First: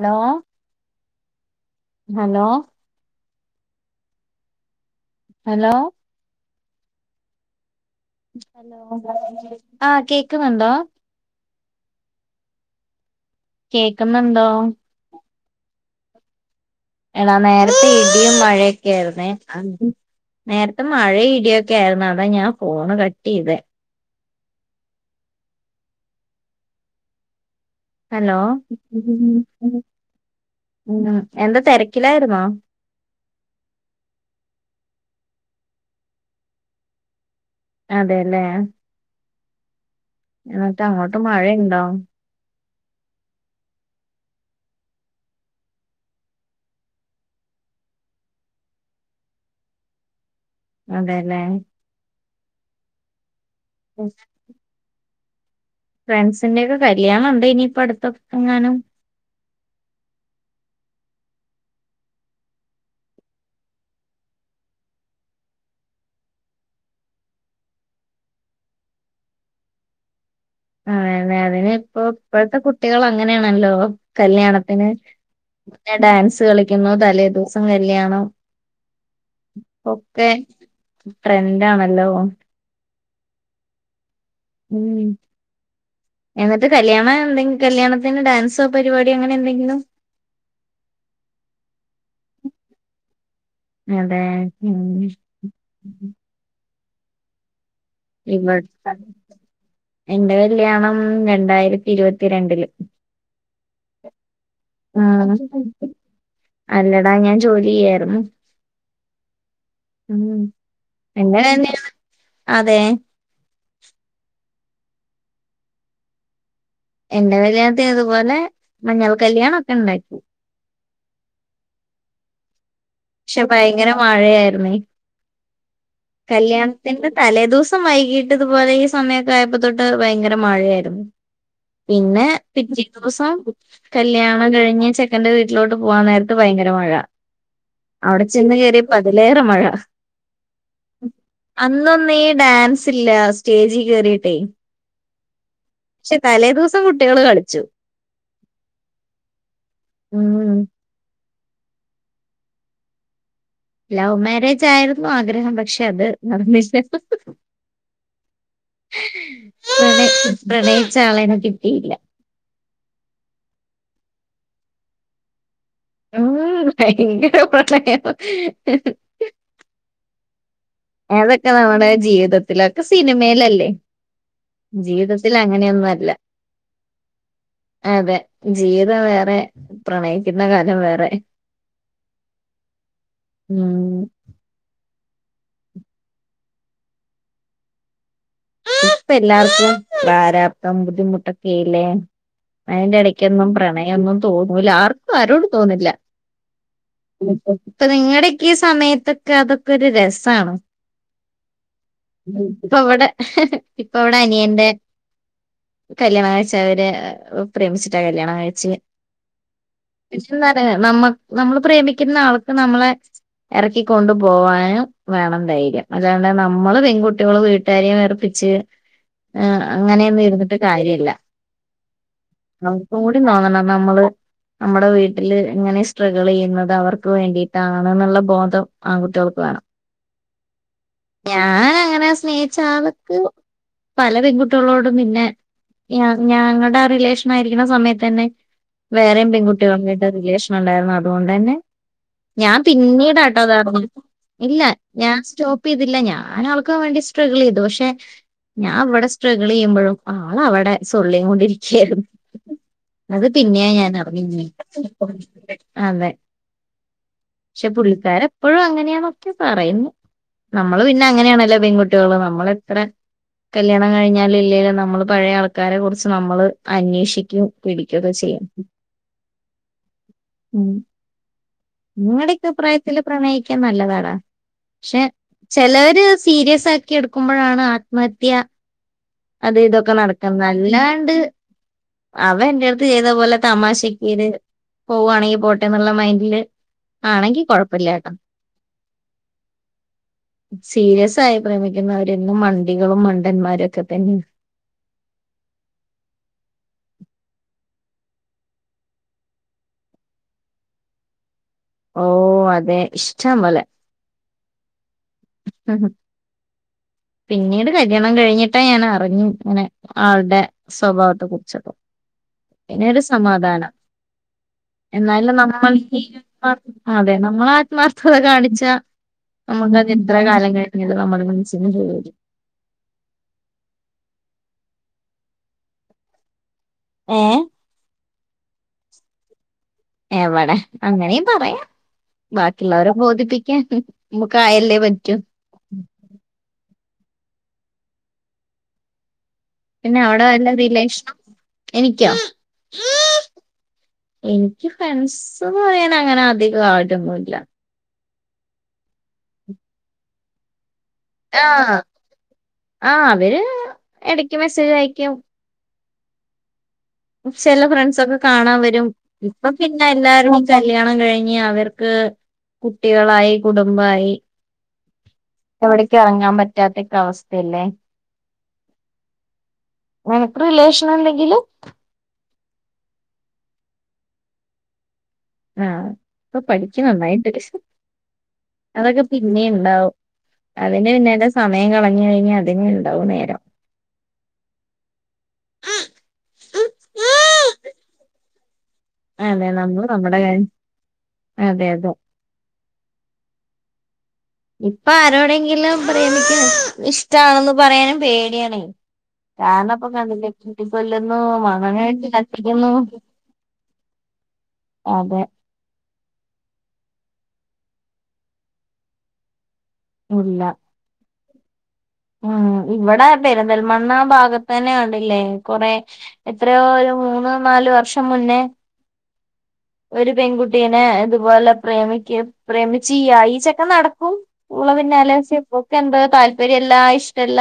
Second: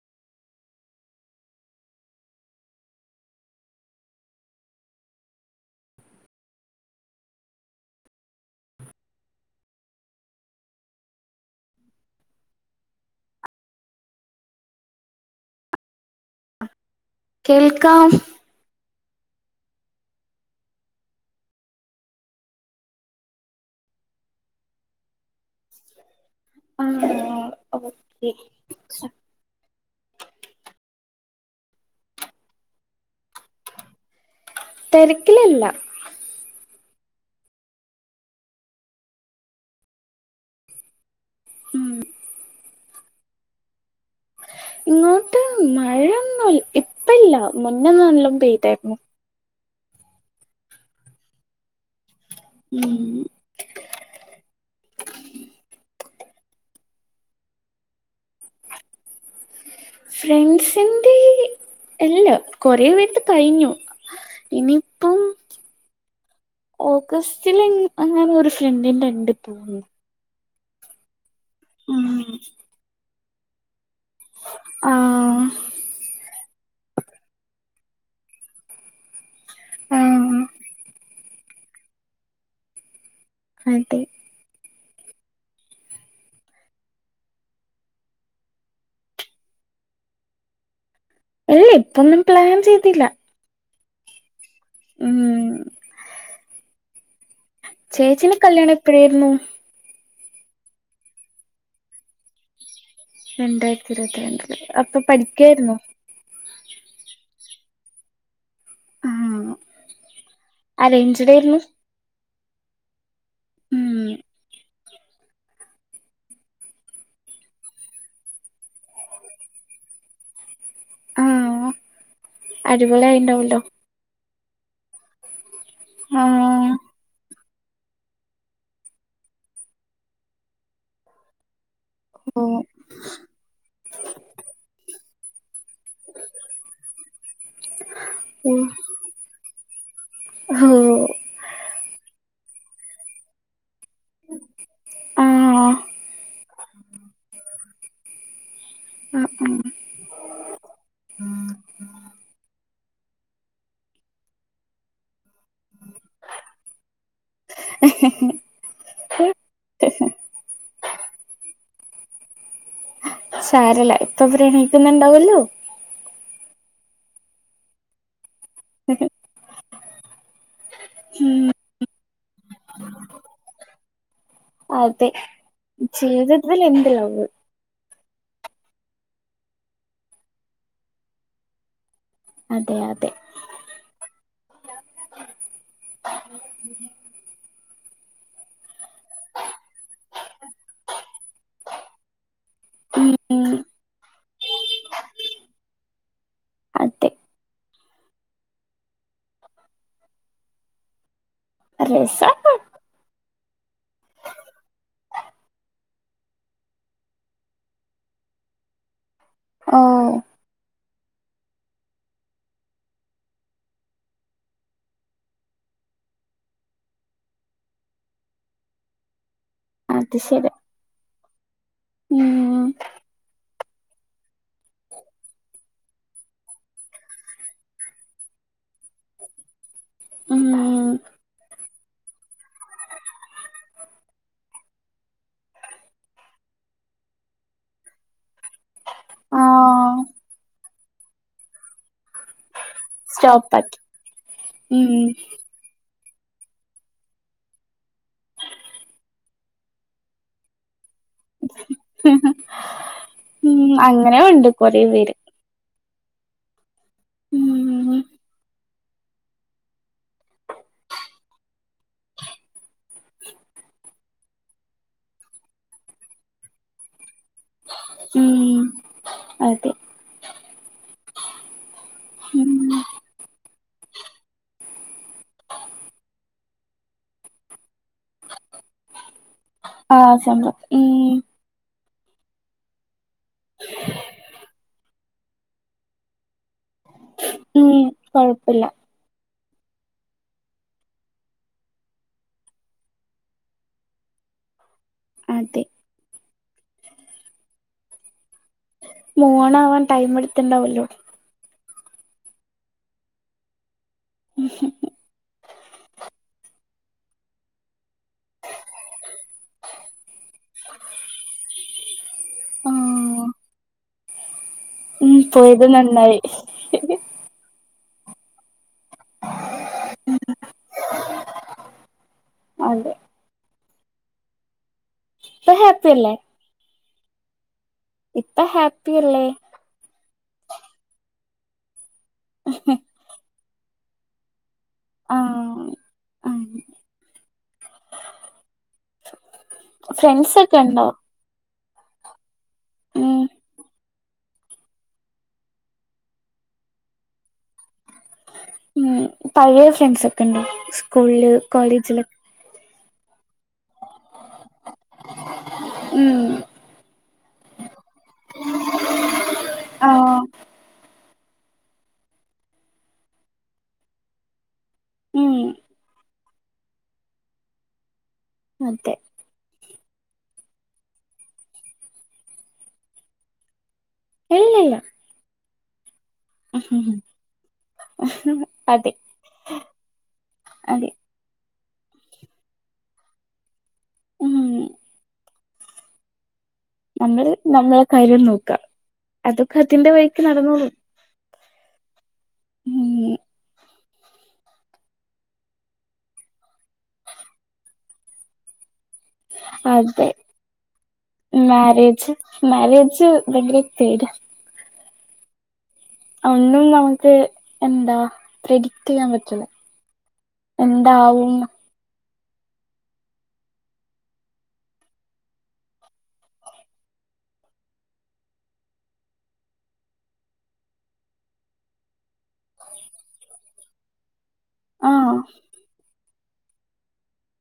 Hello hello hello ആ കേക്കുന്നുണ്ടോ കേക്കുന്നുണ്ടോ എടാ നേരത്തെ കേൾക്കാം ഇടിയും മഴയ ക്കെയായിരുന്നേ നേരത്തെ മഴ ഇടിയൊക്കെ ആയിരുന്ന് അതാ ഞാൻ ഫോണ് കട്ട് ചെയ്ത് ആ ഹലോ എന്താ തിരക്കിലായിരുന്നോ തിരക്കിലല്ല അതെല്ലേ എന്നിട്ട് അങ്ങോട്ട് മഴയുണ്ടോ ഉം ഇങ്ങോട്ട് മഴ ഒന്നും ഇപ്പല്ല മുന്നെ നല്ലും പെയ്തായിരുന്നു അതെലേ ഉം എ ഫ്രണ്ട്സിന്റെയ ഒക്കെ കല്യാണം ഉണ്ടോ ഇനിയിപ്പ അടുത്ത എങ്ങാനും ഫ്രണ്ട്സിന്റെ ഇല്ല കൊറേ പേര്തെ കഴിഞ്ഞു ഇനിയിപ്പം ഓഗസ്റ്റില് എങ്ങാനും ഒരു ഫ്രണ്ടിന്റെ ണ്ട് തോന്നുന്നു അതെ അതെ അതിന് ഇപ്പോ ഉം ഇപ്പോഴത്തെ കുട്ടികൾ അങ്ങനെയാണല്ലോ കല്യാണത്തിന് ആഹ് ഡാൻസ് കളിക്കുന്നു തലേദിവസം കല്യാണം ഒക്കെ ആഹ് ട്രെൻഡ് ആണല്ലോ അതെ ഉം എന്നിട്ട് കല്യാണ എന്തെങ്ക കല്യാണത്തിന് ഡാൻസോ പരിപാടിയോ അങ്ങനെ എന്തെങ്കിലും അല്ല ഇപ്പൊന്നും പ്ലാൻ ചെയ്തില്ല അതെ ഉം ചേച്ചിന്റെ കല്യാണം ഇവിത്തെ എപ്പഴായിരുന്നു എന്റെ കല്യാണം രണ്ടായിരത്തി ഇരുപത്തിരണ്ടില് രണ്ടായിരത്തി ഇരുപത്തിരണ്ടില് അപ്പൊ ഉം പഠിക്കായിരുന്നു അല്ലടാ ഞാൻ ജോലി ചെയ്യായിരുന്നു ആഹ് ഉം അറേഞ്ച്ഡ് പിന്നെ ആയിരുന്നു തന്നെയ അതെ ഉം എന്റെ കല്യാണത്തിന് ഇതുപോലെ മഞ്ഞൾ കല്യാണം ഒക്കെ ഉണ്ടായി ആഹ് അടിപൊളി പക്ഷെ ആയിണ്ടാവല്ലോ ഭയങ്കര മഴയായിരുന്നു ആഹ് കല്യാണത്തിന്റെ തലേദിവസ- ദിവസം വൈകിട്ട് ഇതുപോലെ ഈ സമയമൊക്കെ ആയപ്പോ തൊട്ട് ഭയങ്കര മഴയായിരുന്നു. പിന്നെ ഓഹ് പിറ്റേ ദിവസം കല്ല്യാണം കഴിഞ്ഞ് ചെക്കന്റെ വീട്ടിലോട്ട് പോവാൻ നേരത്ത് ഭയങ്കര മഴ അവിടെ ചെന്ന് ഓഹ് കയറി റിയപ്പോ അതിലേറെ മഴ അന്നൊന്നീ ഡാൻസില്ല സ്റ്റേജിൽ കേറിട്ടെ ആഹ് പക്ഷെ തലേ ദിവസം കുട്ടികള് കളിച്ചു ആഹ് ആഹ് ഉം ലവ് മാരേജ് ആയിരുന്നു ആഗ്രഹം പക്ഷെ അത് നടന്നില്ല പ്രണയി പ്രണയിച്ച ആളേനെ കിട്ടിയില്ല സാരല്ല ഇപ്പൊ പ്രണിക്കുന്നുണ്ടാവോല്ലോ ഉം ഭയങ്കര പ്രണയമാ ഏതൊക്കെ നമ്മുടെ ജീവിതത്തിലൊക്കെ സിനിമയിലല്ലേ അതെ ജീവിതത്തിൽ അങ്ങനെയൊന്നുംല്ല ജീവിതത്തിൽ എന്ത് ലവ് അതെ ജീവിതം വേറെ പ്രണയിക്കുന്ന കാലം വേറെ അതെ അതെ ഉം ഇപ്പ എല്ലാർക്കും പ്രാരാബ്ദം ബുദ്ധിമുട്ടൊക്കെ അല്ലേ അയിന്റെ ഉം എടയ്ക്കൊന്നും പ്രണയൊന്നും തോന്നൂല്ല ആർക്കും ആരോടും തോന്നുല്ല അതെ ഇപ്പൊ നിങ്ങളടെക്കെ ഈ സമയത്തൊക്കെ അതൊക്കെ ഒരു രസാണ് രസാണ് ഇപ്പ ഇവടെ ഇപ്പ ഇവടെ അനിയന്റെ കല്യാണം കഴിച്ച അവര് പ്രേമിച്ചിട്ടാ കല്യാണം കഴിച്ച് ഓഹ് [unintelligible] നമ്മ നമ്മള് പ്രേമിക്കുന്ന ആൾക്ക് നമ്മളെ എറക്കിക്കൊണ്ട് പോവാനും വേണം ധൈര്യം അല്ലാണ്ടെ നമ്മള് പെൺകുട്ടിയോള് വീട്ടുകാരെയും വെറു പ്പിച്ച് എഹ് അത് അങ്ങനെയൊന്നും ശരി ഇരുന്നിട്ട് കാര്യല്ല ഉം അവർക്കും കൂടി തോന്നണം നമ്മള് നമ്മുടെ വീട്ടില് എങ്ങനെ സ് ട്രഗിൾ ചെയ്യുന്നത് അവർക്ക് വേണ്ടിയിട്ടാണ്ന്നുള്ള ബോധം ആൺകുട്ടികൾക്ക് വേണം. ഉം ഞാന് അങ്ങനെ സ്നേഹിച്ച ആൾക്ക് പല പെൺകുട്ടിയോളോടും പിന്നെ ഞ ഞങ്ങടെ ആ റിലേഷൻ ആയിരിക്ക്ണ സമയത്തന്നെ വേറെയും ആഹ് പെൺകുട്ടികളായിട്ട് റിലേഷൻ ഉണ്ടായിരുന്നു അതുകൊണ്ട് തന്നെ ഞാൻ പിന്നീടാട്ടോ സ്റ്റോപ്പാക്കി അതറിഞ്ഞ് ഇല്ല ഉം ഞാൻ സ്റ്റോ പ്പിതില്ല ഞാൻ ആൾക്ക്‌ വേണ്ടി സ്ട്രഗിൾ ചെയ്തു പക്ഷെ ഞാൻ വ്ടെ സ്ട്രഗിൾ ചെയ്യുമ്പോഴും ആൾ അവടെ സൊല്ലിങ്ങോണ്ടിരിക്കയായിരുന്നു അത് ഉം പിന്നെയാ ഞാൻ അങ്ങനെ അറിഞ്ഞേ. ഉണ്ട് കൊറേ പേര് അതെ പക്ഷെ ഉം പുള്ളിക്കാരൻ ഇപ്പൊഴും അങ്ങനെയാണ് ന്നൊക്കെ പറയ്ന്നു നമ്മള് പിന്നെ അങ്ങനെയാണല്ലോ പെൺകുട്ടികള് നമ്മൾ എത്രെ കല്യാണം കഴിഞ്ഞാലും ഇല്ലേലും നമ്മള് പഴേ ആൾക്കാരെ കുറിച്ച് നമ്മള് അന്വേഷിക്കും പിടിക്കൊക്കെ ചെയ്യും ഉം അതെ ഉം നിങ്ങടെക്കെ ഉം പ്രായത്തിൽ പ്രണയിക്കാൻ നല്ലതാടാ പക്ഷെ ചെലര് സീരിയസ് ആക്കി എടുക്കുമ്പോഴാണ് ആത്മഹത്യ അതും ഇതൊക്കെ ആഹ് നടക്ക്ന്ന് സ്വന്തം ഉം അല്ലാണ്ട് അവൻ എന്റെ അടുത്ത് ചെയ്ത പോലെ തമാശിക്കിര് പോവാണെങ്കി പോട്ടെ എന്നുള്ള മൈന്ഡില് ആണെങ്കി ഉം കൊഴപ്പല്ല്യ ട്ടോ കൊഴപ്പില്ല സീരിയസ് ആയി പ്രേമിക്കുന്നവരെന്നും മണ്ടികളും മണ്ടന്മാരും ഒക്കെ തന്നെ അതെ മൂവോൺ ആവാൻ ടൈം എടുത്ത്ണ്ടാവൊല്ലോ ഓ അതെ ഇഷ്റ്റം പോലെ പിന്നീട് കല്യാണം കഴിഞ്ഞിട്ടാ ഞാൻ അറിഞ്ഞു ഇങ്ങനെ ആൾടെ സ്വഭാവത്തെ കുറിച്ചൊക്കെ പിന്നെരു ആഹ് സമാധാനം ഉം എന്നാലും പോയത് നമ്മൾക്കി നന്നായി [unintelligible] അതെ നമ്മൾ ആത്മാർത്ഥത കാണിച്ച നമുക്കത് എത്ര കാലം കഴിഞ്ഞത് നമ്മുടെ മനസ്സിന് പോവു [unintelligible] അതെ ഇപ്പ ഹാപ്പി അല്ലെ ഏഹ് ഇപ്പ ഹാപ്പിയല്ലേ എവടെ അങ്ങനേം പറയാം ബാക്കിയുള്ളവരെ ബോധിപ്പിക്കാൻ നമുക്കായല്ലേ പറ്റൂ ആഹ് ആഹ് പിന്നെ അവടെ ഫ്രണ്ട്സ് വല്ല ഒക്കെ ഉണ്ടോ റിലേഷനും എനിക്കൊ ഉം എനിക്ക് ഫ്രണ്ട്സ്ന്ന് പറയാൻ അങ്ങനെ അധികം ആരും ഒന്നുല്ല ഉം പഴേ ഫ്രണ്ട്സൊക്കെണ്ടോ സ്കൂളില് ആഹ് കോളേജിലെക്കെ ആഹ് അവര് എടക്ക് മെസ്സേജ് അയക്കും ഉം ചെല ഫ്രണ്ട്സ് സൊക്കെ കാണാൻ വരും ഇപ്പൊ പിന്നെ ആഹ് എല്ലാരും കല്യാണം കഴിഞ്ഞ് അവർക്ക് കുട്ടികളായി കുടുംബയി ഉം എവിടേക്കും എറങ്ങാൻ പറ്റ് റ്റാത്തക്കെ അവസ്ഥയല്ലേ അതെ നിനക്ക് റിലേഷൻ എന്തെങ്കിലും ഇല്ലില്ല ആ ഇപ്പൊ പഠിക്ക് നന്നായിട്ട് അതെ അതൊക്കെ പിന്നെയും ഉണ്ടാവും അതിന്റെ അതെ പിന്നാലെ സമയം കളഞ്ഞു കഴിഞ്ഞാൽ അതിനെ ഉണ്ടാവു നേരം [unintelligible] നമ്മൾ നമ്മളെ കാര്യം നോക്കാം അതെ അതൊക്കെ നമ്മള് അതിന്റെ നമ്മുടെ വഴിക്ക് കാര്യം നടന്നോളൂ അതെ അതെ ഉം ഇപ്പൊ ആരോടെങ്കിലും പ്രേമക്ക് ഇഷ്ടമാണെന്ന് പറയാനും പേടിയണ കാരണം ഇപ്പൊ അതെ കണ്ടില്ലേ കുത്തിക്കൊല്ലുന്നു മണ്ണെണ്ണ ഒഴിച്ച് കത്തിക്കുന്നു പേട്യാ അതെ ഒന്നും നമുക്ക് എന്താ പ്രഡിക്ട് ചെയ്യാൻ പറ്റുള്ള ഉള്ള എന്താവും ഉം ഇവിടെ പെരിന്തൽമണ്ണ ഭാഗത്ത് തന്നെയാണല്ലേ കൊറെ എത്രയോ ഒരു മൂന്നോ നാാലു വർഷം മുന്നേ ഒരു പെൺകുട്ടി ഇതുപോലെ പ്രേമിക്ക് പ്രേമിച്ച്യ ഈച്ചക്കെ നടക്കും കൂള ആഹ് പിന്നാലെപ്പക്കെ എന്താ താല്പര്യ എല്ല ഇഷ്ടല്ല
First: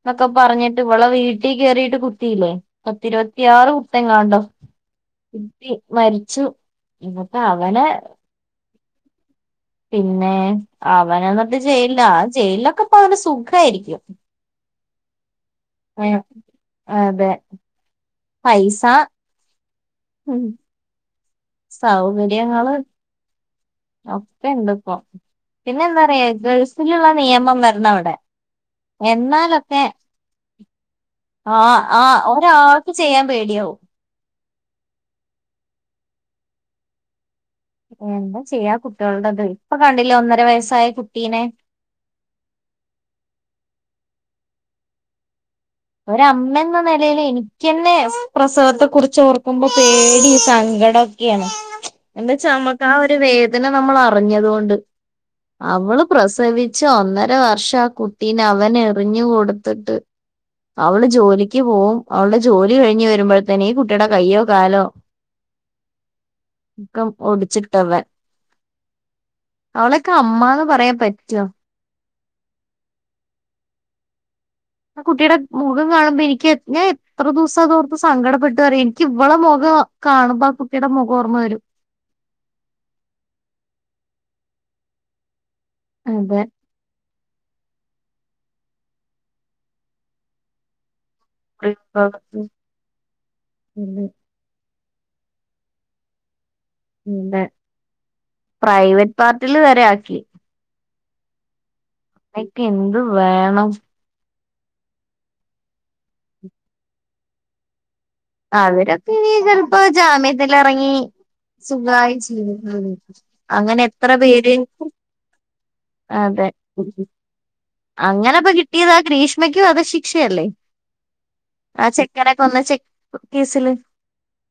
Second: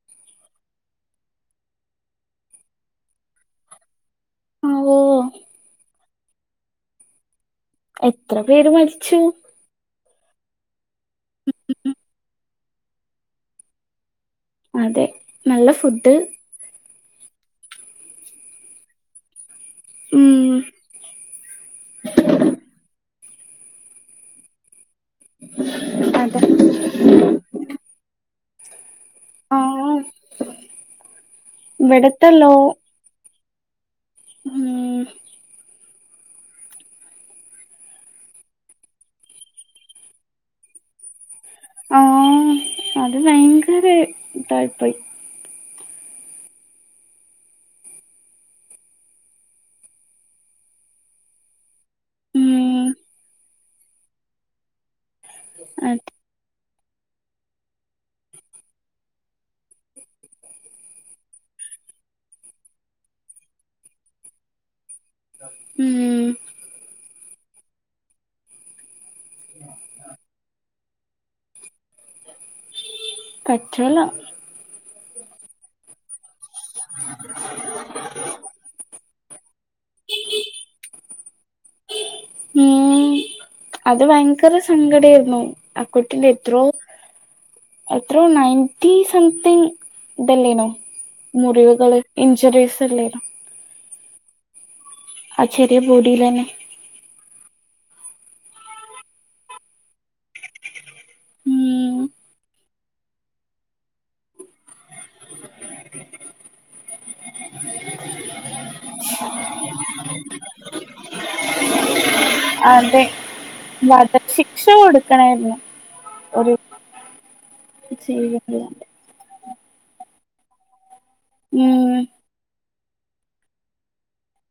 എന്നൊക്കെ പറഞ്ഞിട്ട് ഇവളെ വീട്ടിൽ കേയറിട്ട് കുത്തിയില്ലേ പത്തിരുപത്തിയാറ് എങ്ങണ്ടോ ഓ കുത്തി മരിച്ചു എന്നിട്ട് അവനെ എത്ര പേര് മരിച്ചു പിന്നെ അവന എന്നിട്ട് ജയിലാ ജയിലിലൊക്കെപ്പ അവന സുഖായിരിക്കും അതെ നല്ല ഫുഡ് ഉം അതെ പൈസ ഉം സൗകര്യങ്ങള് ഒക്കെ ഇണ്ട് ഇപ്പ പിന്നെ എന്താ പറയാ അതെ ഗൾസിലുള്ള നിയമം വരണം അവിടെ എന്നാലൊക്കെ ആഹ് ആ ആ ഇവിടത്തെല്ലോ ഒരാൾ ചെയ്യാൻ പേടിയാവവും ആ എന്താ ചെയ്യാ കുട്ടികളടത് ഇപ്പൊ കണ്ടില്ല ഒന്നര വയസ്സായ കുട്ടീനെ ആ അത് ഭയങ്കര തഴപ്പം ഒര അമ്മ എന്ന നിലൽ എനിക്കന്നെ പ്രസവത്തെ കുുറിച്ച് ഓർക്കുമ്പോ പേടി ഈ സങ്ക ക്കിയം എന്റെ ചമ്മക്ക് ഉം ആ ഒരു വേദന നമ്മൾ അറിഞ്ഞത്ണ്ട് അവള് അത് പ്രസവി പ ഒന്നര വർഷം ആ കുട്ടീന് അവൻ എറിഞ്ഞു കൊടുത്തിട്ട് അവള് ജോലിക്ക് പോകവും അവളുടെ ജോലി കഴിഞ്ഞ് വരുമ്പോഴത്തന്നെ ഈ കുട്ടിയുടെ കയ്യോ കാലോ ഉം [unintelligible] ഓടിച്ചിട്ടവൻ അവളൊക്കെ അമ്ന്ന് പറയാൻ പറ്റോ കച്ചല ആ കുട്ടിയുടെ മുഖം കാണുമ്പോ എനിക്ക് ഞാ എത്ര ദിവസം തോറും സങ്കടപ്പെട്ടു പറ എനിക്ക് ഇവളെ മുഖം കാണുമ്പോ ആ കുട്ടിയുടെ മുഖ ഓർമ്മ വരും ഉം അത് ഭയങ്കര സങ്കട ആയിരുന്നു [unintelligible] എത്രോ എത്രോ നയന്റ്റ സംതിങ് ഇതല്ലേനോ ഉ മുറിവുകള് ഇഞ്ചുറീസ് അല്ലേനോ ഉ ആ ചെറിയ ബോഡയില തന്നെ എന്ത പ്രൈവറ്റ് പാർട്ടില് വരെ ആക്കി ഉം എനിക്ക് എന്ത് വേണം അവര്പ്പീ ചിലപ്പോ ജാമ്യത്തി ഇറങ്ങി സുഖായി അതെ അങ്ങനെ എത്ര പേര്? വധശിക്ഷ കൊടുക്കണായിരുന്നു അതെ ഒരു അങ്ങനെ ഇപ്പൊ ചെയ്തിട്ടുണ്ട് കിട്ടിയത ഗ്രീഷ്മയ്ക്കും വധ ശിക്ഷയല്ലേ ആ ഉം ചെക്കനേക്കൊന്ന ചെക്ക് കേസില്.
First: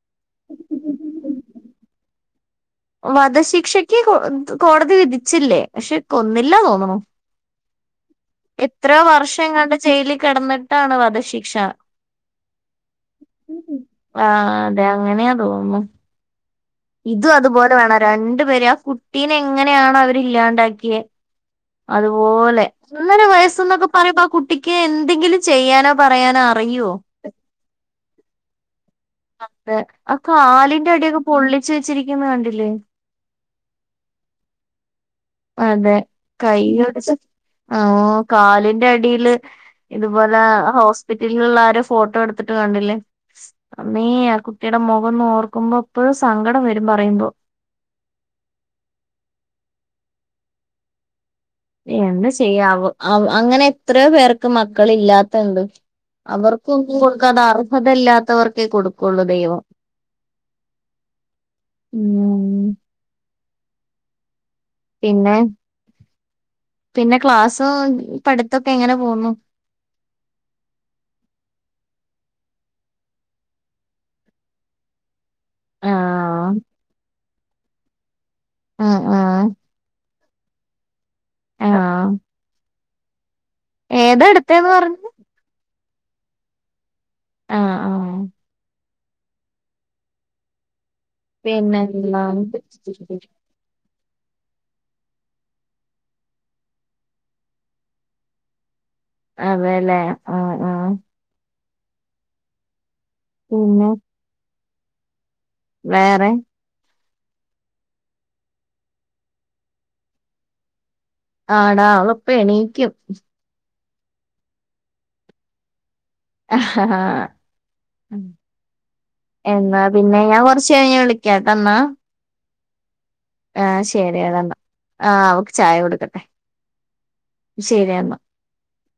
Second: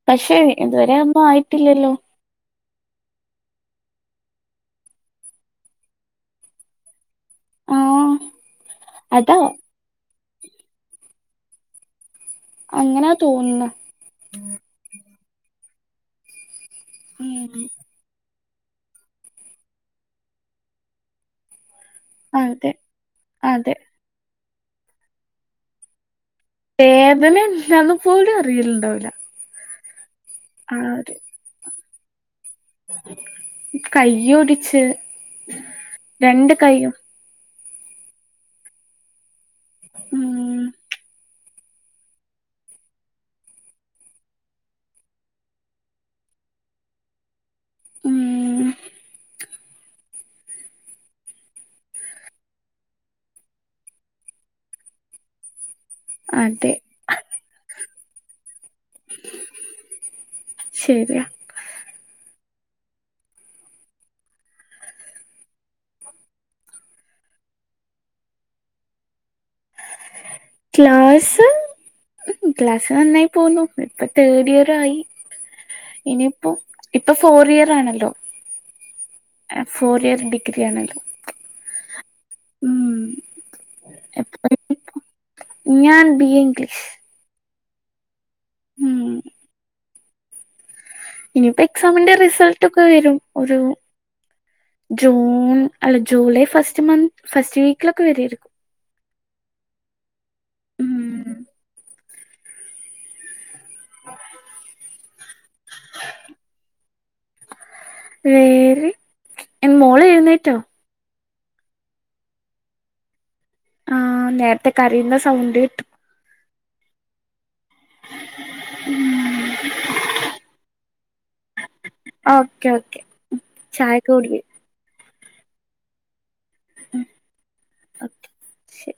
പക്ഷെ ഇതുവരെ ഒന്നും ആയിട്ടില്ലല്ലോ? വധശിക്ഷയ്ക്ക് കോടതി വിധിച്ചില്ലേ പക്ഷെ കൊന്നില്ല തോന്നണു ആഹ് എത്രയോ അതാ വർഷം എങ്ങാണ്ട് ജയിലിൽ കിടന്നിട്ടാണ് വധശിക്ഷ. അങ്ങനാ തോന്നുന്നേ? ആഹാ അതെ അങ്ങനെയാ തോന്നുന്നു ഇതും ഉം അതുപോലെ വേണം രണ്ടു പേര ആ കുട്ടീനെ എങ്ങനെയാണോ അവരി ഇല്ലാണ്ടാക്കിയേ? അതുപോലെ അതെ ഒന്നര അതെ വയസ്സന്നൊക്കെ പറയുമ്പ ആ കുട്ടിക്ക് എന്തെങ്കിലും ചെയ്യാനോ പറയാനോ അറിയോ വേദന എന്തന്നന്ന് പോലും അറിയില്ലണ്ടാവില്ല. അതെ ആ കാലിന്റെ അട്യൊക്കെ പൊള്ളിച്ച് വെച്ചിരിക്കുന്ന കണ്ടില്ലേ? കയ്യോടിച്ച് അതെ കൈയൊടിച്ച് കാലിന്റെ അടിയില് ഇതുപോലെ ഉം ഹോസ്പിറ്റലിൽ ഉള്ള ആരോ ഫോട്ടോ എടുത്തിട്ട് കണ്ടില്ലേ? അമ്മീ ആ കുട്ടിയുടെ മുഖം നോർക്കുമ്പോ എപ്പ സങ്കടം വരും പറയുമ്പോ. ഉം എന്താ ചെയ്യാം അവ അങ്ങനെ എത്രയോ പേർക്ക് മക്കൾ ഇല്ലാത്തണ്ട്. അതെ അവർക്കൊന്നും കൊടുക്കാതെ അർഹത ഇല്ലാത്തവർക്കെ കൊടു കൊള്ള് ദൈവം ശരിയാ ഉം. പിന്നെ പിന്നെ ക്ലാസ് പഠിത്തൊക്കെ എങ്ങനെ പോന്നു? ക്ലാസ് ക്ലാസ്സ് നന്നായി പോന്നു ഇപ്പൊ തേഡ് ഇയർ ആയി ആഹ് ഇനിയിപ്പോ ഇപ്പൊ ഫോർ ഇയർ ആണല്ലോ? ആഹ് ആ ഫോർ ഇയർസ് ഡിഗ്രി ആണല്ലോ. അഹ്.. ഉം ഇപ്പൊ ഏതെടുത്തന്ന് പറഞ്ഞു ഞാൻ ബി എ ഇംഗ്ലീഷ്. ആഹ് ആഹ് ഉം ഇനിപ്പോ എക്സാമിന്റെ പിന്നെന്താ റിസൾട്ടൊ ക്കെ വരും ഒരു ജൂൺ അല്ല ജൂലൈ ഫസ്റ്റ് മന്ത് ഫസ്റ്റ് വീക്ക്ലൊക്കെ വരാരിക്കും. അതെല്ലേ ആഹ് ആ.. ഉം പിന്നെ? [unintelligible] വേറെ? വേറേ മോള് എഴുന്നേറ്റോ? ആടാ അവളിപ്പം എണീക്കും. ആഹ് നേരത്തെ കരിയുന്ന സൗണ്ട് കേട്ടു ആഹ്ഹ എന്നാ പിന്നെ ഞാൻ കൊറച്ച കഴിഞ്ഞ വിളി കേട്ടന്ന ആ ഓക്കെ ഓക്കെ ചായ ഒക്കെ ശരിയെടാ കുടിക്- എന്നാ ആഹ് അവക്ക് ചായ കൊടുക്കട്ടെ ശരിയെന്നാ ശര്